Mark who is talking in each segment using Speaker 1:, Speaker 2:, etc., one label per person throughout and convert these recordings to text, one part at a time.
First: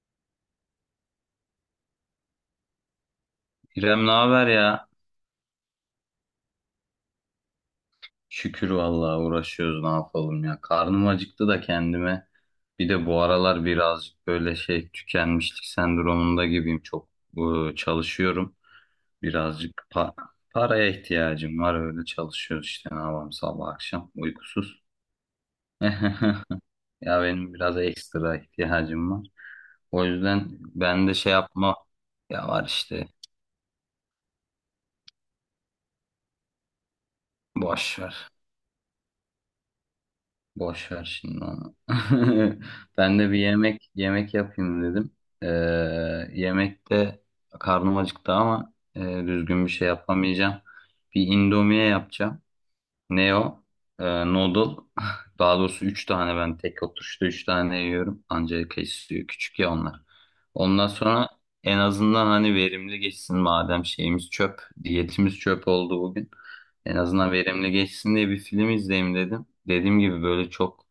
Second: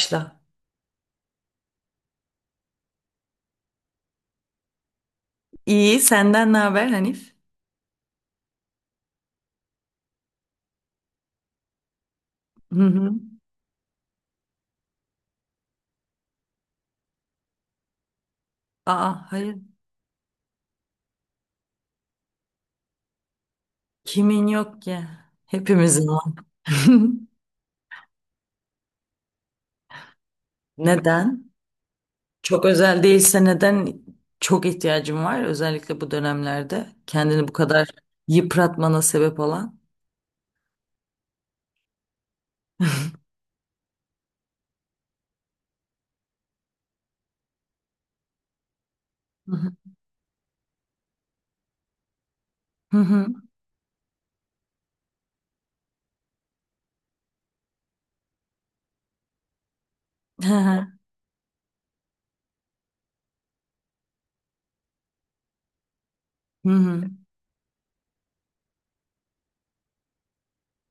Speaker 1: Başla.
Speaker 2: İrem, ne haber ya?
Speaker 1: İyi, senden ne haber Hanif?
Speaker 2: Şükür vallahi uğraşıyoruz, ne yapalım ya. Karnım acıktı da kendime.
Speaker 1: Hı
Speaker 2: Bir de
Speaker 1: hı.
Speaker 2: bu aralar birazcık böyle şey tükenmişlik sendromunda gibiyim. Çok çalışıyorum.
Speaker 1: Aa, hayır.
Speaker 2: Birazcık paraya ihtiyacım var, öyle çalışıyoruz işte, ne yapalım, sabah akşam
Speaker 1: Kimin yok
Speaker 2: uykusuz.
Speaker 1: ki? Hepimizin var.
Speaker 2: Ya benim biraz ekstra ihtiyacım var. O yüzden ben de şey
Speaker 1: Neden?
Speaker 2: yapma, ya
Speaker 1: Çok
Speaker 2: var
Speaker 1: özel
Speaker 2: işte,
Speaker 1: değilse neden çok ihtiyacım var? Özellikle bu dönemlerde kendini bu kadar
Speaker 2: boş ver.
Speaker 1: yıpratmana sebep olan.
Speaker 2: Boş ver şimdi onu. Ben de bir yemek yapayım dedim. Ee, yemekte karnım acıktı ama
Speaker 1: Hı
Speaker 2: düzgün bir
Speaker 1: hı.
Speaker 2: şey yapamayacağım. Bir indomie yapacağım.
Speaker 1: Hı hı.
Speaker 2: Neo, o? Noodle. Daha doğrusu 3 tane, ben tek oturuşta 3 tane yiyorum. Ancak kesiyor. Küçük ya onlar.
Speaker 1: Hı hı.
Speaker 2: Ondan sonra en azından hani verimli geçsin, madem şeyimiz çöp. Diyetimiz çöp oldu bugün.
Speaker 1: Hı
Speaker 2: En
Speaker 1: hı.
Speaker 2: azından verimli geçsin diye bir film izleyeyim dedim. Dediğim gibi böyle çok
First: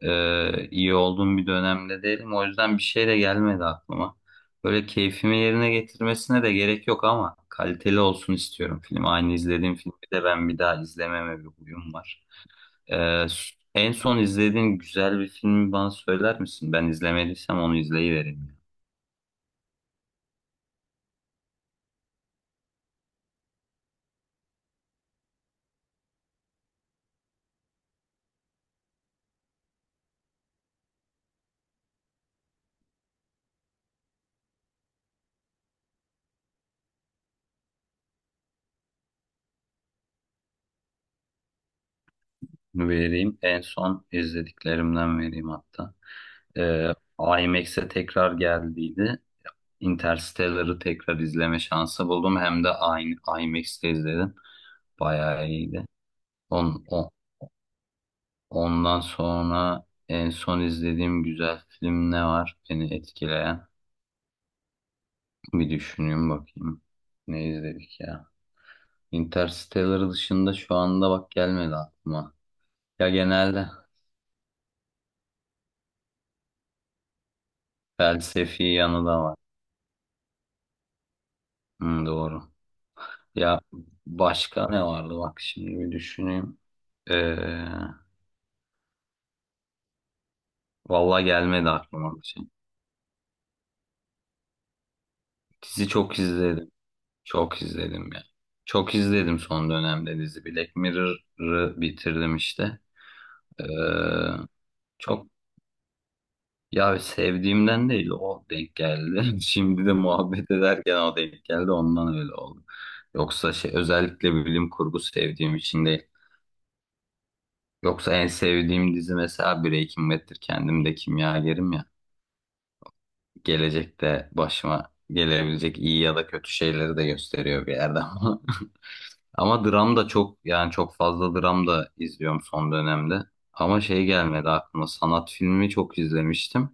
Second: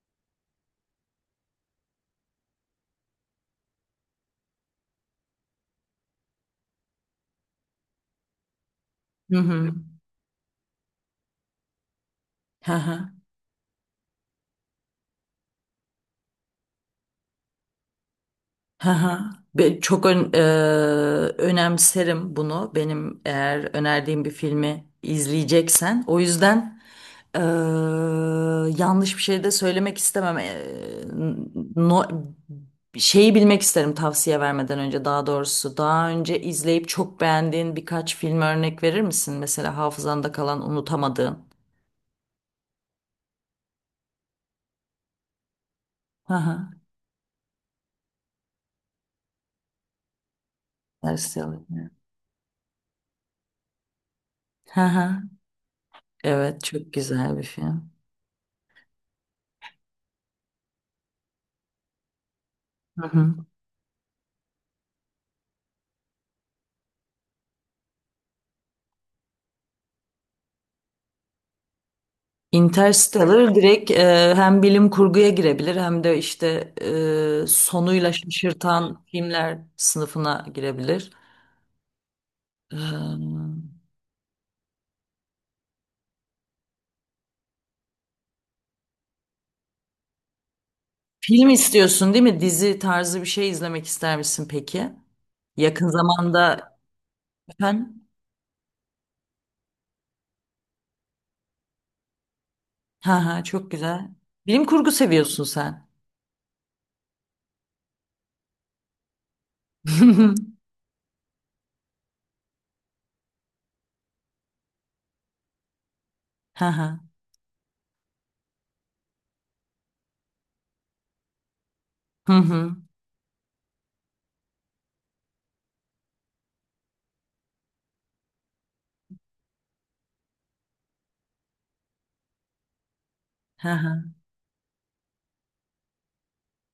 Speaker 2: iyi olduğum bir dönemde değilim. O yüzden bir şey de gelmedi aklıma. Böyle keyfimi yerine getirmesine de gerek yok ama kaliteli olsun istiyorum film. Aynı
Speaker 1: Hı hı.
Speaker 2: izlediğim filmi de ben bir daha izlememe bir huyum var.
Speaker 1: Hı hı.
Speaker 2: En son izlediğin güzel bir filmi bana söyler misin? Ben izlemediysem onu izleyivereyim.
Speaker 1: Hı çok ön- e, Önemserim bunu. Benim eğer önerdiğim bir filmi izleyeceksen. O yüzden Eee, yanlış bir şey de söylemek istemem. No- Şeyi bilmek isterim tavsiye vermeden önce daha doğrusu. Daha önce izleyip çok beğendiğin birkaç film örnek verir misin? Mesela hafızanda kalan unutamadığın.
Speaker 2: Onu vereyim. En son izlediklerimden vereyim hatta.
Speaker 1: Hı hı.
Speaker 2: Ee, IMAX'e tekrar geldiydi. Interstellar'ı tekrar izleme
Speaker 1: Interstellar.
Speaker 2: şansı buldum. Hem de aynı IMAX'te izledim.
Speaker 1: Hı hı.
Speaker 2: Bayağı iyiydi.
Speaker 1: Evet,
Speaker 2: On,
Speaker 1: çok güzel bir film.
Speaker 2: Ondan sonra en son izlediğim güzel film ne var beni
Speaker 1: Hı hı.
Speaker 2: etkileyen? Bir düşüneyim bakayım. Ne izledik ya? Interstellar dışında şu anda bak gelmedi aklıma. Ya
Speaker 1: Interstellar
Speaker 2: genelde
Speaker 1: direkt hem bilim kurguya girebilir, hem de işte sonuyla
Speaker 2: felsefi
Speaker 1: şaşırtan
Speaker 2: yanı da var.
Speaker 1: filmler sınıfına girebilir.
Speaker 2: Hı, doğru.
Speaker 1: Ee,
Speaker 2: Ya başka ne vardı bak, şimdi bir düşüneyim. Ee, vallahi
Speaker 1: Film
Speaker 2: gelmedi
Speaker 1: istiyorsun,
Speaker 2: aklıma
Speaker 1: değil
Speaker 2: bir
Speaker 1: mi?
Speaker 2: şey.
Speaker 1: Dizi tarzı bir şey izlemek ister misin peki? Yakın
Speaker 2: Dizi çok
Speaker 1: zamanda
Speaker 2: izledim. Çok
Speaker 1: efendim?
Speaker 2: izledim ya. Çok izledim son dönemde dizi. Black Mirror'ı bitirdim işte.
Speaker 1: Ha ha,
Speaker 2: Ee,
Speaker 1: çok güzel. Bilim kurgu
Speaker 2: çok
Speaker 1: seviyorsun sen.
Speaker 2: ya, sevdiğimden değil, o denk geldi. Şimdi de muhabbet ederken o denk geldi, ondan öyle oldu. Yoksa şey, özellikle bilim kurgu sevdiğim için değil.
Speaker 1: Ha ha.
Speaker 2: Yoksa en sevdiğim dizi mesela Breaking Bad'tir. Kendim de kimyagerim ya.
Speaker 1: Hı hı.
Speaker 2: Gelecekte başıma gelebilecek iyi ya da kötü şeyleri de gösteriyor bir yerde ama. Ama dram da çok, yani çok fazla dram da izliyorum son dönemde.
Speaker 1: Ha
Speaker 2: Ama
Speaker 1: ha.
Speaker 2: şey gelmedi aklıma, sanat filmi çok izlemiştim.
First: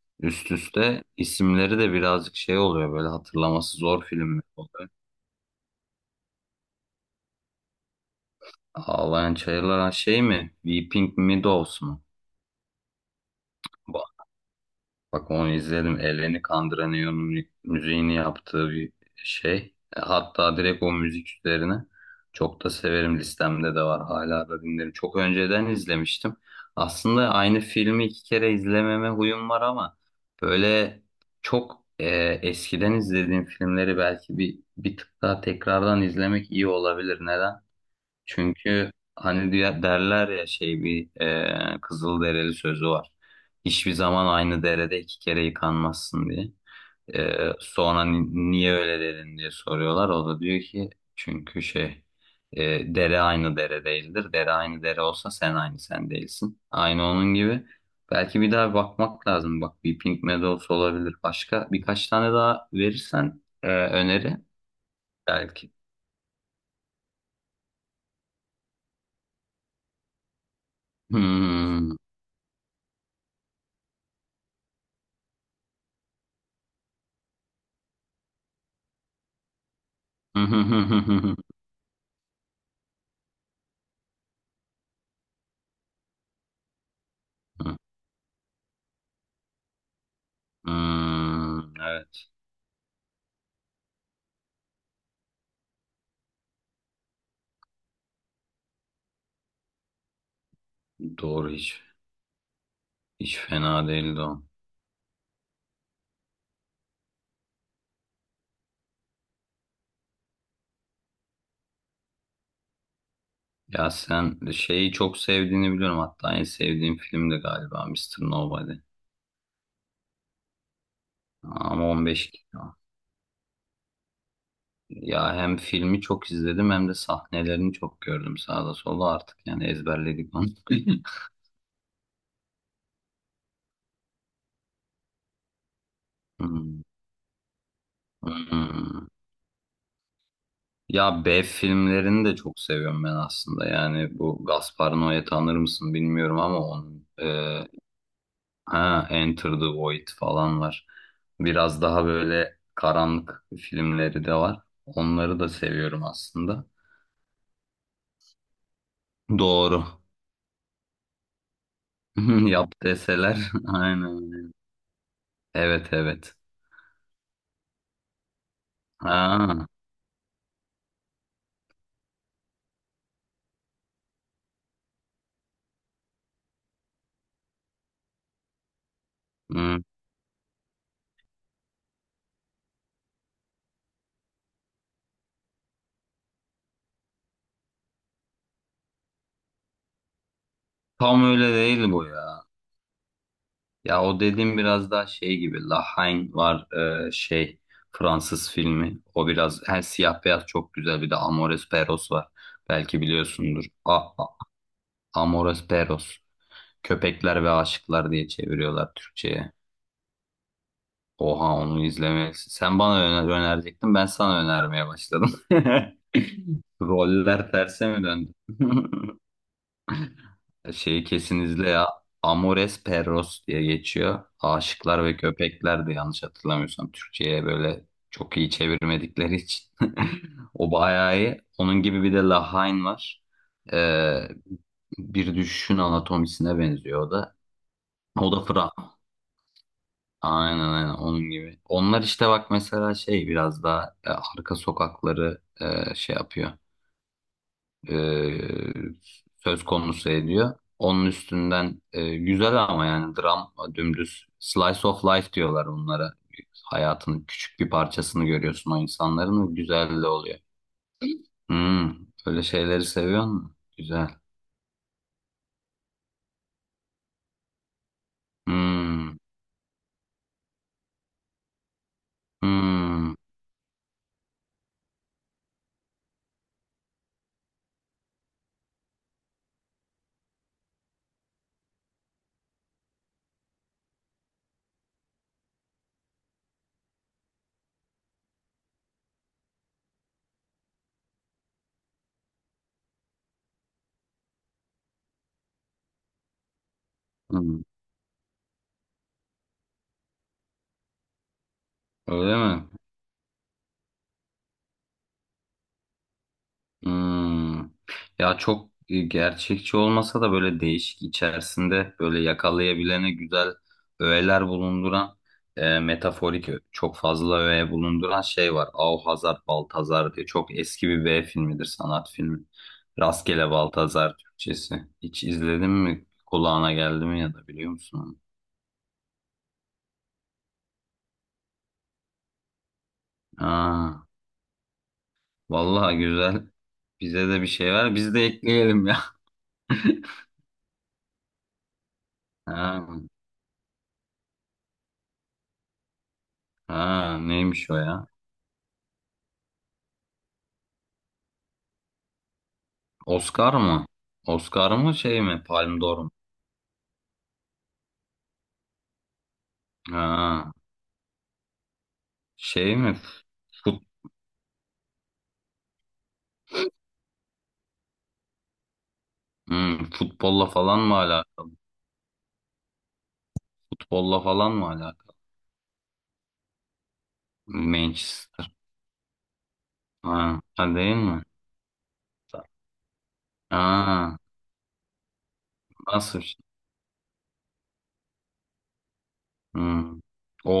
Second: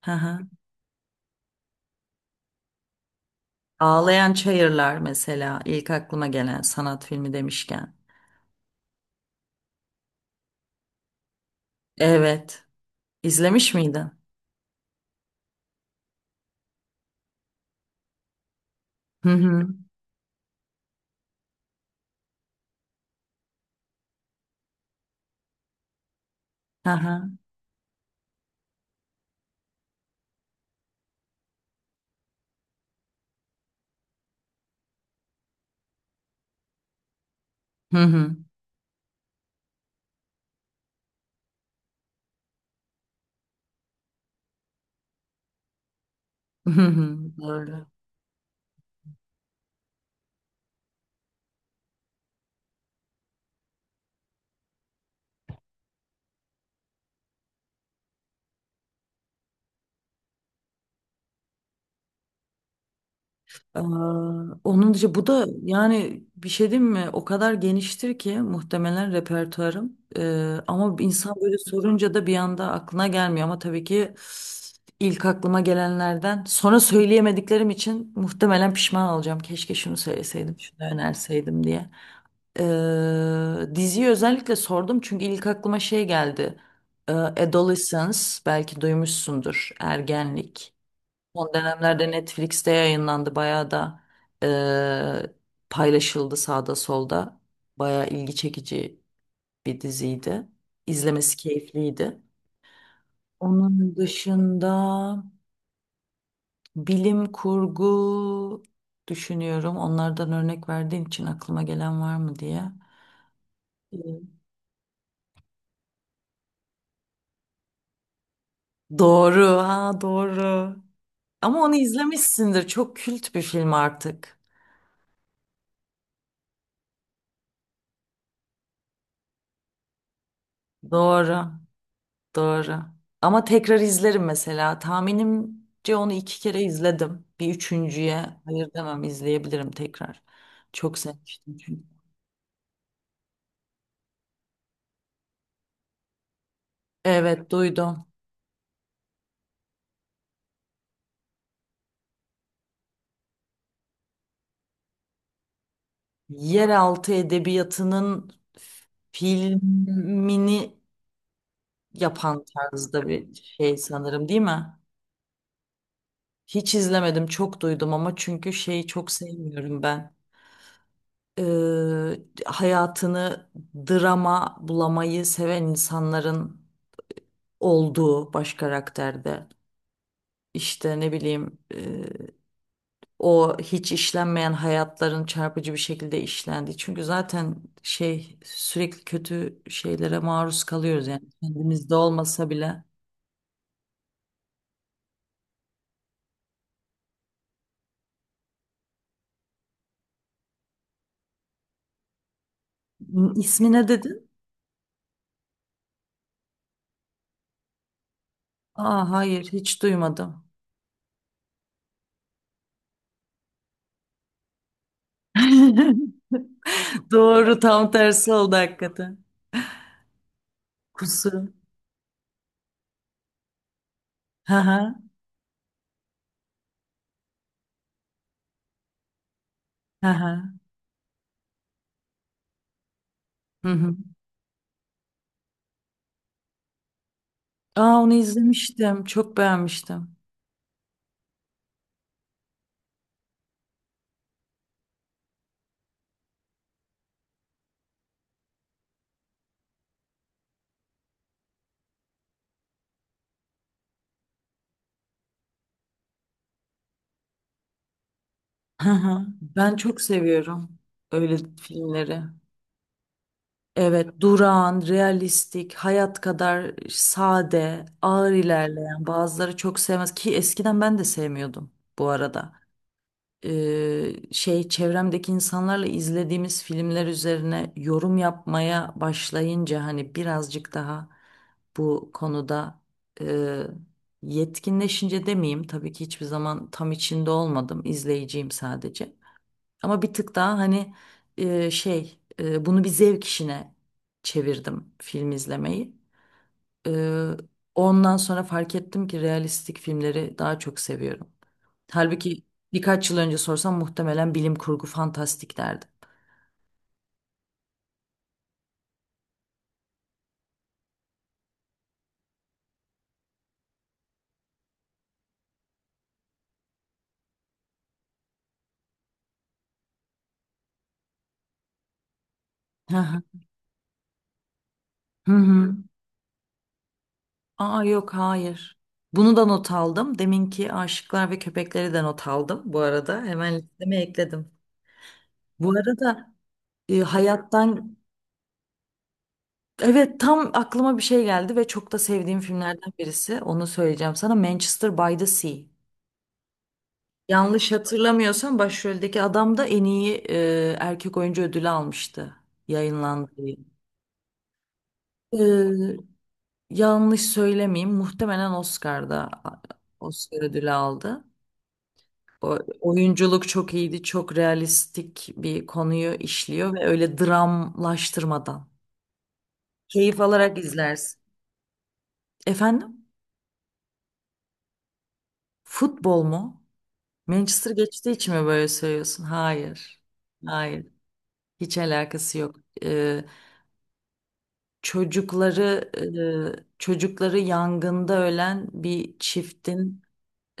Speaker 1: Ha ha.
Speaker 2: Üst üste isimleri de birazcık şey oluyor, böyle hatırlaması zor
Speaker 1: Ağlayan
Speaker 2: filmler oluyor.
Speaker 1: Çayırlar mesela, ilk aklıma gelen sanat filmi demişken.
Speaker 2: Ağlayan Çayırlar, ha, şey mi? Weeping Meadows mu?
Speaker 1: Evet. İzlemiş miydin?
Speaker 2: Bak, onu izledim. Eleni Kandıranıyor'un müziğini yaptığı bir
Speaker 1: Hı hı.
Speaker 2: şey. Hatta direkt o müzik üzerine çok da severim. Listemde de var. Hala da dinlerim. Çok önceden izlemiştim.
Speaker 1: Ha ha.
Speaker 2: Aslında aynı filmi iki kere izlememe huyum var ama böyle çok eskiden izlediğim filmleri belki bir tık daha tekrardan izlemek iyi olabilir. Neden?
Speaker 1: Hı hı.
Speaker 2: Çünkü hani derler ya, şey bir Kızılderili sözü var. Hiçbir zaman aynı derede iki kere yıkanmazsın diye.
Speaker 1: Hı hı. Doğru.
Speaker 2: Sonra niye öyle dedin diye soruyorlar. O da diyor ki çünkü şey dere aynı dere değildir. Dere aynı dere olsa sen aynı sen değilsin. Aynı onun gibi. Belki bir daha bakmak lazım. Bak, bir Pink Meadows olabilir. Başka birkaç tane daha verirsen
Speaker 1: Aa,
Speaker 2: öneri
Speaker 1: onun dışı bu da,
Speaker 2: belki.
Speaker 1: yani bir şey diyeyim mi? O kadar geniştir ki muhtemelen repertuarım. Ama insan böyle
Speaker 2: Hmm.
Speaker 1: sorunca da bir anda aklına gelmiyor. Ama tabii ki ilk aklıma gelenlerden sonra söyleyemediklerim için muhtemelen pişman olacağım. Keşke şunu söyleseydim, şunu önerseydim diye. Diziyi özellikle sordum çünkü ilk aklıma şey geldi. Adolescence belki duymuşsundur. Ergenlik. Son
Speaker 2: Hmm,
Speaker 1: dönemlerde
Speaker 2: evet.
Speaker 1: Netflix'te yayınlandı. Bayağı da eee, paylaşıldı sağda solda. Bayağı ilgi çekici bir diziydi. İzlemesi
Speaker 2: Doğru, hiç.
Speaker 1: keyifliydi.
Speaker 2: Hiç fena
Speaker 1: Onun
Speaker 2: değildi o.
Speaker 1: dışında bilim kurgu düşünüyorum. Onlardan örnek verdiğin için aklıma gelen var mı diye.
Speaker 2: Ya,
Speaker 1: Evet.
Speaker 2: sen şeyi çok sevdiğini biliyorum. Hatta en sevdiğin film de galiba Mister Nobody.
Speaker 1: Doğru, ha doğru. Ama onu
Speaker 2: Ama 15
Speaker 1: izlemişsindir.
Speaker 2: kilo.
Speaker 1: Çok kült bir film artık.
Speaker 2: Ya hem filmi çok izledim hem de sahnelerini çok gördüm sağda solda, artık yani ezberledik onu.
Speaker 1: Doğru. Doğru. Ama tekrar izlerim mesela. Tahminimce onu iki kere
Speaker 2: Hmm,
Speaker 1: izledim. Bir üçüncüye hayır demem,
Speaker 2: hmm.
Speaker 1: izleyebilirim tekrar. Çok
Speaker 2: Ya B
Speaker 1: sevmiştim çünkü.
Speaker 2: filmlerini de çok seviyorum ben aslında. Yani bu Gaspar Noé, tanır mısın bilmiyorum, ama onun
Speaker 1: Evet, duydum.
Speaker 2: ha, Enter the Void falan var. Biraz daha böyle karanlık filmleri de var. Onları da seviyorum aslında.
Speaker 1: Yeraltı edebiyatının
Speaker 2: Doğru.
Speaker 1: filmini yapan
Speaker 2: Yap
Speaker 1: tarzda bir
Speaker 2: deseler.
Speaker 1: şey sanırım, değil
Speaker 2: Aynen.
Speaker 1: mi?
Speaker 2: Evet, evet.
Speaker 1: Hiç izlemedim, çok duydum ama, çünkü şeyi çok
Speaker 2: Ha,
Speaker 1: sevmiyorum ben. Hayatını drama bulamayı seven insanların olduğu baş karakterde.
Speaker 2: hı.
Speaker 1: İşte ne bileyim o hiç işlenmeyen hayatların çarpıcı bir şekilde işlendiği. Çünkü zaten şey, sürekli kötü şeylere maruz kalıyoruz yani,
Speaker 2: Tam öyle değil
Speaker 1: kendimizde
Speaker 2: bu ya.
Speaker 1: olmasa bile.
Speaker 2: Ya o dediğim biraz daha şey gibi. La Haine var, şey, Fransız filmi. O biraz her siyah beyaz, çok güzel. Bir de Amores Perros var. Belki biliyorsundur.
Speaker 1: İsmi ne dedin?
Speaker 2: A- Amores Perros. Köpekler ve Aşıklar diye çeviriyorlar
Speaker 1: Aa, hayır
Speaker 2: Türkçe'ye.
Speaker 1: hiç duymadım.
Speaker 2: Oha, onu izlemelisin. Sen bana öner önerecektin, ben sana önermeye başladım. Roller
Speaker 1: Doğru,
Speaker 2: terse
Speaker 1: tam
Speaker 2: mi döndü?
Speaker 1: tersi oldu hakikaten.
Speaker 2: Şeyi kesin
Speaker 1: Kusur.
Speaker 2: izle ya. Amores Perros diye geçiyor.
Speaker 1: Hı hı.
Speaker 2: Aşıklar ve Köpekler de, yanlış hatırlamıyorsam, Türkçe'ye böyle çok iyi çevirmedikleri için.
Speaker 1: Hı hı.
Speaker 2: O bayağı iyi. Onun gibi bir de Lahain var.
Speaker 1: Hı hı.
Speaker 2: Ee, bir düşüşün anatomisine benziyor o da.
Speaker 1: Aa, onu
Speaker 2: O da
Speaker 1: izlemiştim. Çok beğenmiştim.
Speaker 2: aynen, aynen onun gibi. Onlar işte bak mesela şey, biraz daha arka sokakları şey yapıyor. E, söz konusu ediyor. Onun üstünden güzel, ama yani dram, dümdüz slice of life diyorlar onlara. Hayatın küçük bir parçasını görüyorsun o
Speaker 1: Hı hı.
Speaker 2: insanların, ve
Speaker 1: Ben çok
Speaker 2: güzel de oluyor.
Speaker 1: seviyorum öyle
Speaker 2: Hmm,
Speaker 1: filmleri.
Speaker 2: öyle şeyleri seviyor musun? Güzel.
Speaker 1: Evet, durağan, realistik, hayat kadar sade, ağır ilerleyen,
Speaker 2: Hmm,
Speaker 1: bazıları çok sevmez ki, eskiden ben de sevmiyordum bu arada.
Speaker 2: hmm,
Speaker 1: Şey, çevremdeki insanlarla izlediğimiz filmler üzerine yorum yapmaya başlayınca, hani birazcık daha bu konuda e, yetkinleşince demeyeyim, tabii ki hiçbir zaman tam içinde olmadım, izleyiciyim sadece. Ama bir tık daha hani bunu bir zevk işine çevirdim, film izlemeyi. E,
Speaker 2: hmm.
Speaker 1: Ondan sonra fark ettim ki realistik filmleri daha çok seviyorum.
Speaker 2: Öyle
Speaker 1: Halbuki
Speaker 2: mi?
Speaker 1: birkaç yıl önce sorsam muhtemelen bilim kurgu fantastik derdim.
Speaker 2: Hmm. Ya çok gerçekçi olmasa da böyle değişik, içerisinde böyle yakalayabilene güzel öğeler bulunduran, metaforik çok fazla öğe bulunduran şey var. Auhazar Baltazar diye çok eski bir B filmidir, sanat filmi.
Speaker 1: Hı hı.
Speaker 2: Rastgele Baltazar Türkçesi. Hiç
Speaker 1: Hı
Speaker 2: izledin
Speaker 1: hı.
Speaker 2: mi? Kulağına geldi mi, ya da biliyor
Speaker 1: Aa,
Speaker 2: musun
Speaker 1: yok
Speaker 2: onu?
Speaker 1: hayır. Bunu da not aldım. Deminki aşıklar ve köpekleri de not aldım bu arada. Hemen
Speaker 2: Aa,
Speaker 1: listeme ekledim. Bu
Speaker 2: vallahi
Speaker 1: arada
Speaker 2: güzel. Bize de bir şey
Speaker 1: hayattan
Speaker 2: ver. Biz de ekleyelim ya.
Speaker 1: evet, tam aklıma bir şey geldi ve çok da sevdiğim
Speaker 2: Ha,
Speaker 1: filmlerden birisi. Onu söyleyeceğim sana. Manchester by the Sea.
Speaker 2: ha, neymiş
Speaker 1: Yanlış
Speaker 2: o ya?
Speaker 1: hatırlamıyorsam başroldeki adam da en iyi erkek oyuncu ödülü almıştı. Yayınlandığı
Speaker 2: Oscar mı? Oscar mı, şey mi? Palme
Speaker 1: Ee,
Speaker 2: d'Or mu?
Speaker 1: yanlış söylemeyeyim. Muhtemelen Oscar
Speaker 2: Ha,
Speaker 1: ödülü aldı.
Speaker 2: şey mi?
Speaker 1: Oyunculuk çok
Speaker 2: Fut,
Speaker 1: iyiydi. Çok realistik bir konuyu işliyor ve öyle dramlaştırmadan. Keyif
Speaker 2: futbolla
Speaker 1: alarak
Speaker 2: falan mı
Speaker 1: izlersin.
Speaker 2: alakalı?
Speaker 1: Efendim?
Speaker 2: Futbolla falan mı alakalı?
Speaker 1: Futbol mu? Manchester geçtiği için mi
Speaker 2: Manchester.
Speaker 1: böyle söylüyorsun? Hayır.
Speaker 2: Ha, ha,
Speaker 1: Hayır.
Speaker 2: değil mi?
Speaker 1: Hiç alakası yok. Ee,
Speaker 2: Ha,
Speaker 1: çocukları
Speaker 2: nasıl bir şey?
Speaker 1: Çocukları yangında ölen bir
Speaker 2: Hmm.
Speaker 1: çiftin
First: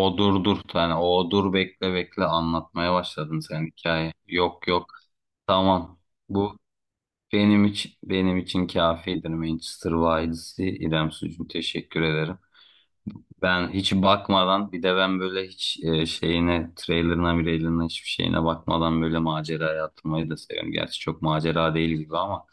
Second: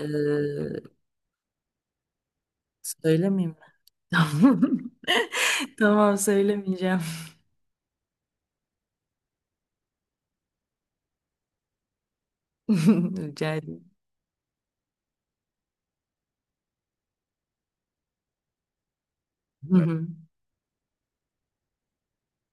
Speaker 1: e,
Speaker 2: dur, dur. Yani o, dur bekle, bekle, anlatmaya başladın
Speaker 1: söylemeyeyim
Speaker 2: sen hikaye. Yok,
Speaker 1: mi?
Speaker 2: yok. Tamam.
Speaker 1: Tamam,
Speaker 2: Bu
Speaker 1: söylemeyeceğim.
Speaker 2: benim için, benim için kafidir, Manchester Wiles'i. İrem Sucuğum, teşekkür ederim.
Speaker 1: Rica
Speaker 2: Ben
Speaker 1: ederim.
Speaker 2: hiç bakmadan, bir de ben böyle hiç şeyine, trailerına mirailerine, hiçbir şeyine bakmadan böyle maceraya atılmayı da seviyorum. Gerçi çok macera değil gibi ama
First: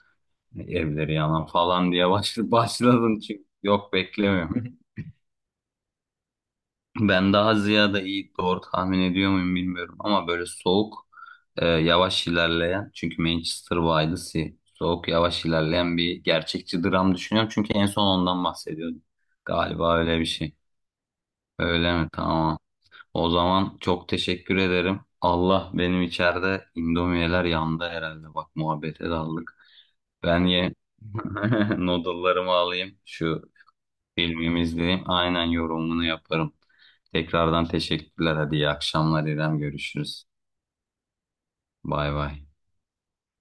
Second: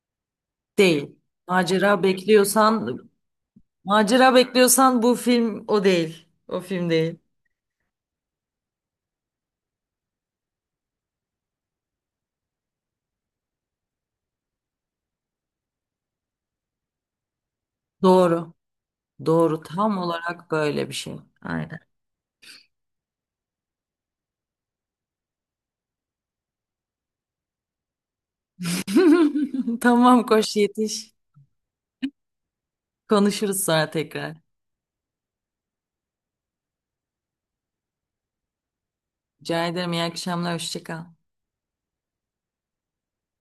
Speaker 2: "E, evleri
Speaker 1: Değil.
Speaker 2: yanan falan"
Speaker 1: Macera
Speaker 2: diye başladım,
Speaker 1: bekliyorsan,
Speaker 2: başladın çünkü, yok,
Speaker 1: Macera
Speaker 2: beklemiyorum.
Speaker 1: bekliyorsan bu film o değil. O film değil.
Speaker 2: Ben daha ziyade, iyi doğru tahmin ediyor muyum bilmiyorum ama, böyle soğuk yavaş ilerleyen, çünkü Manchester by the Sea soğuk, yavaş ilerleyen bir gerçekçi dram düşünüyorum çünkü en son ondan
Speaker 1: Doğru.
Speaker 2: bahsediyordum.
Speaker 1: Doğru. Tam
Speaker 2: Galiba öyle bir
Speaker 1: olarak
Speaker 2: şey.
Speaker 1: böyle bir şey. Aynen.
Speaker 2: Öyle mi? Tamam. O zaman çok teşekkür ederim. Allah, benim içeride indomiyeler yandı herhalde. Bak, muhabbete daldık.
Speaker 1: Tamam,
Speaker 2: Ben
Speaker 1: koş yetiş.
Speaker 2: noodle'larımı alayım. Şu
Speaker 1: Konuşuruz sonra tekrar.
Speaker 2: filmimi izleyeyim. Aynen, yorumunu yaparım. Tekrardan teşekkürler. Hadi, iyi akşamlar İrem.
Speaker 1: Rica ederim. İyi
Speaker 2: Görüşürüz.
Speaker 1: akşamlar. Hoşça kal.
Speaker 2: Bay bay.